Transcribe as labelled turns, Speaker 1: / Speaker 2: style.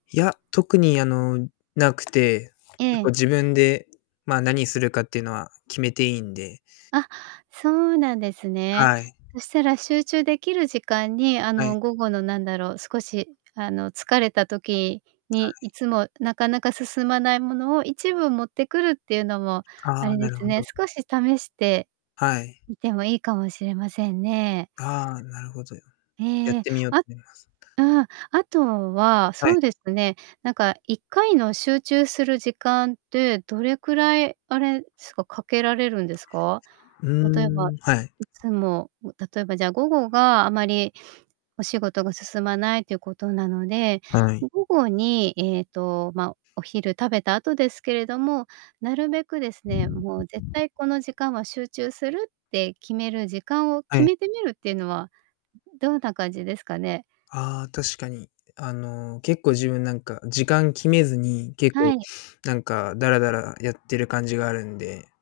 Speaker 1: いや、特にあの、無くて、
Speaker 2: え
Speaker 1: 結構
Speaker 2: え。
Speaker 1: 自分で、まあ、何するかっていうのは決めて良いんで。
Speaker 2: あ、そうなんですね。
Speaker 1: はい。
Speaker 2: そしたら集中できる時間に、あ
Speaker 1: はい。
Speaker 2: の、午後の、なんだろう、少し、あの、疲れた時
Speaker 1: は
Speaker 2: に
Speaker 1: い。
Speaker 2: いつもなかなか進まないものを1部持ってくるっていうのも、あ
Speaker 1: ああ、
Speaker 2: れで
Speaker 1: なる
Speaker 2: す
Speaker 1: ほ
Speaker 2: ね、
Speaker 1: ど。
Speaker 2: 少し試して
Speaker 1: はい。
Speaker 2: みても良いかもしれませんね。
Speaker 1: ああ、なるほど。や
Speaker 2: え
Speaker 1: っ
Speaker 2: え。
Speaker 1: てみよと
Speaker 2: あ
Speaker 1: みます。
Speaker 2: ああ、あとは、
Speaker 1: は
Speaker 2: そ
Speaker 1: い。
Speaker 2: うですね、なんか、1回の集中する時間って、どれくらい、あれすか、掛けられるんですか？
Speaker 1: う
Speaker 2: 例えば、
Speaker 1: ーん、はい。
Speaker 2: いつもわ例えば、じゃあ、午後があまりお仕事が進まないっていうことなので、
Speaker 1: はい。
Speaker 2: 午後に、ええと、ま、お昼食べた後ですけれども、なるべくですね、もう絶対この時間は集中する、って決める時間を
Speaker 1: は
Speaker 2: 決
Speaker 1: い。
Speaker 2: めてみるっていうのはどうた感じですかね？
Speaker 1: ああ、確かに。あの、結構自分、なんか、時間決めずに、結
Speaker 2: は
Speaker 1: 構
Speaker 2: い。
Speaker 1: なんか、だらだらやってる感じがあるんで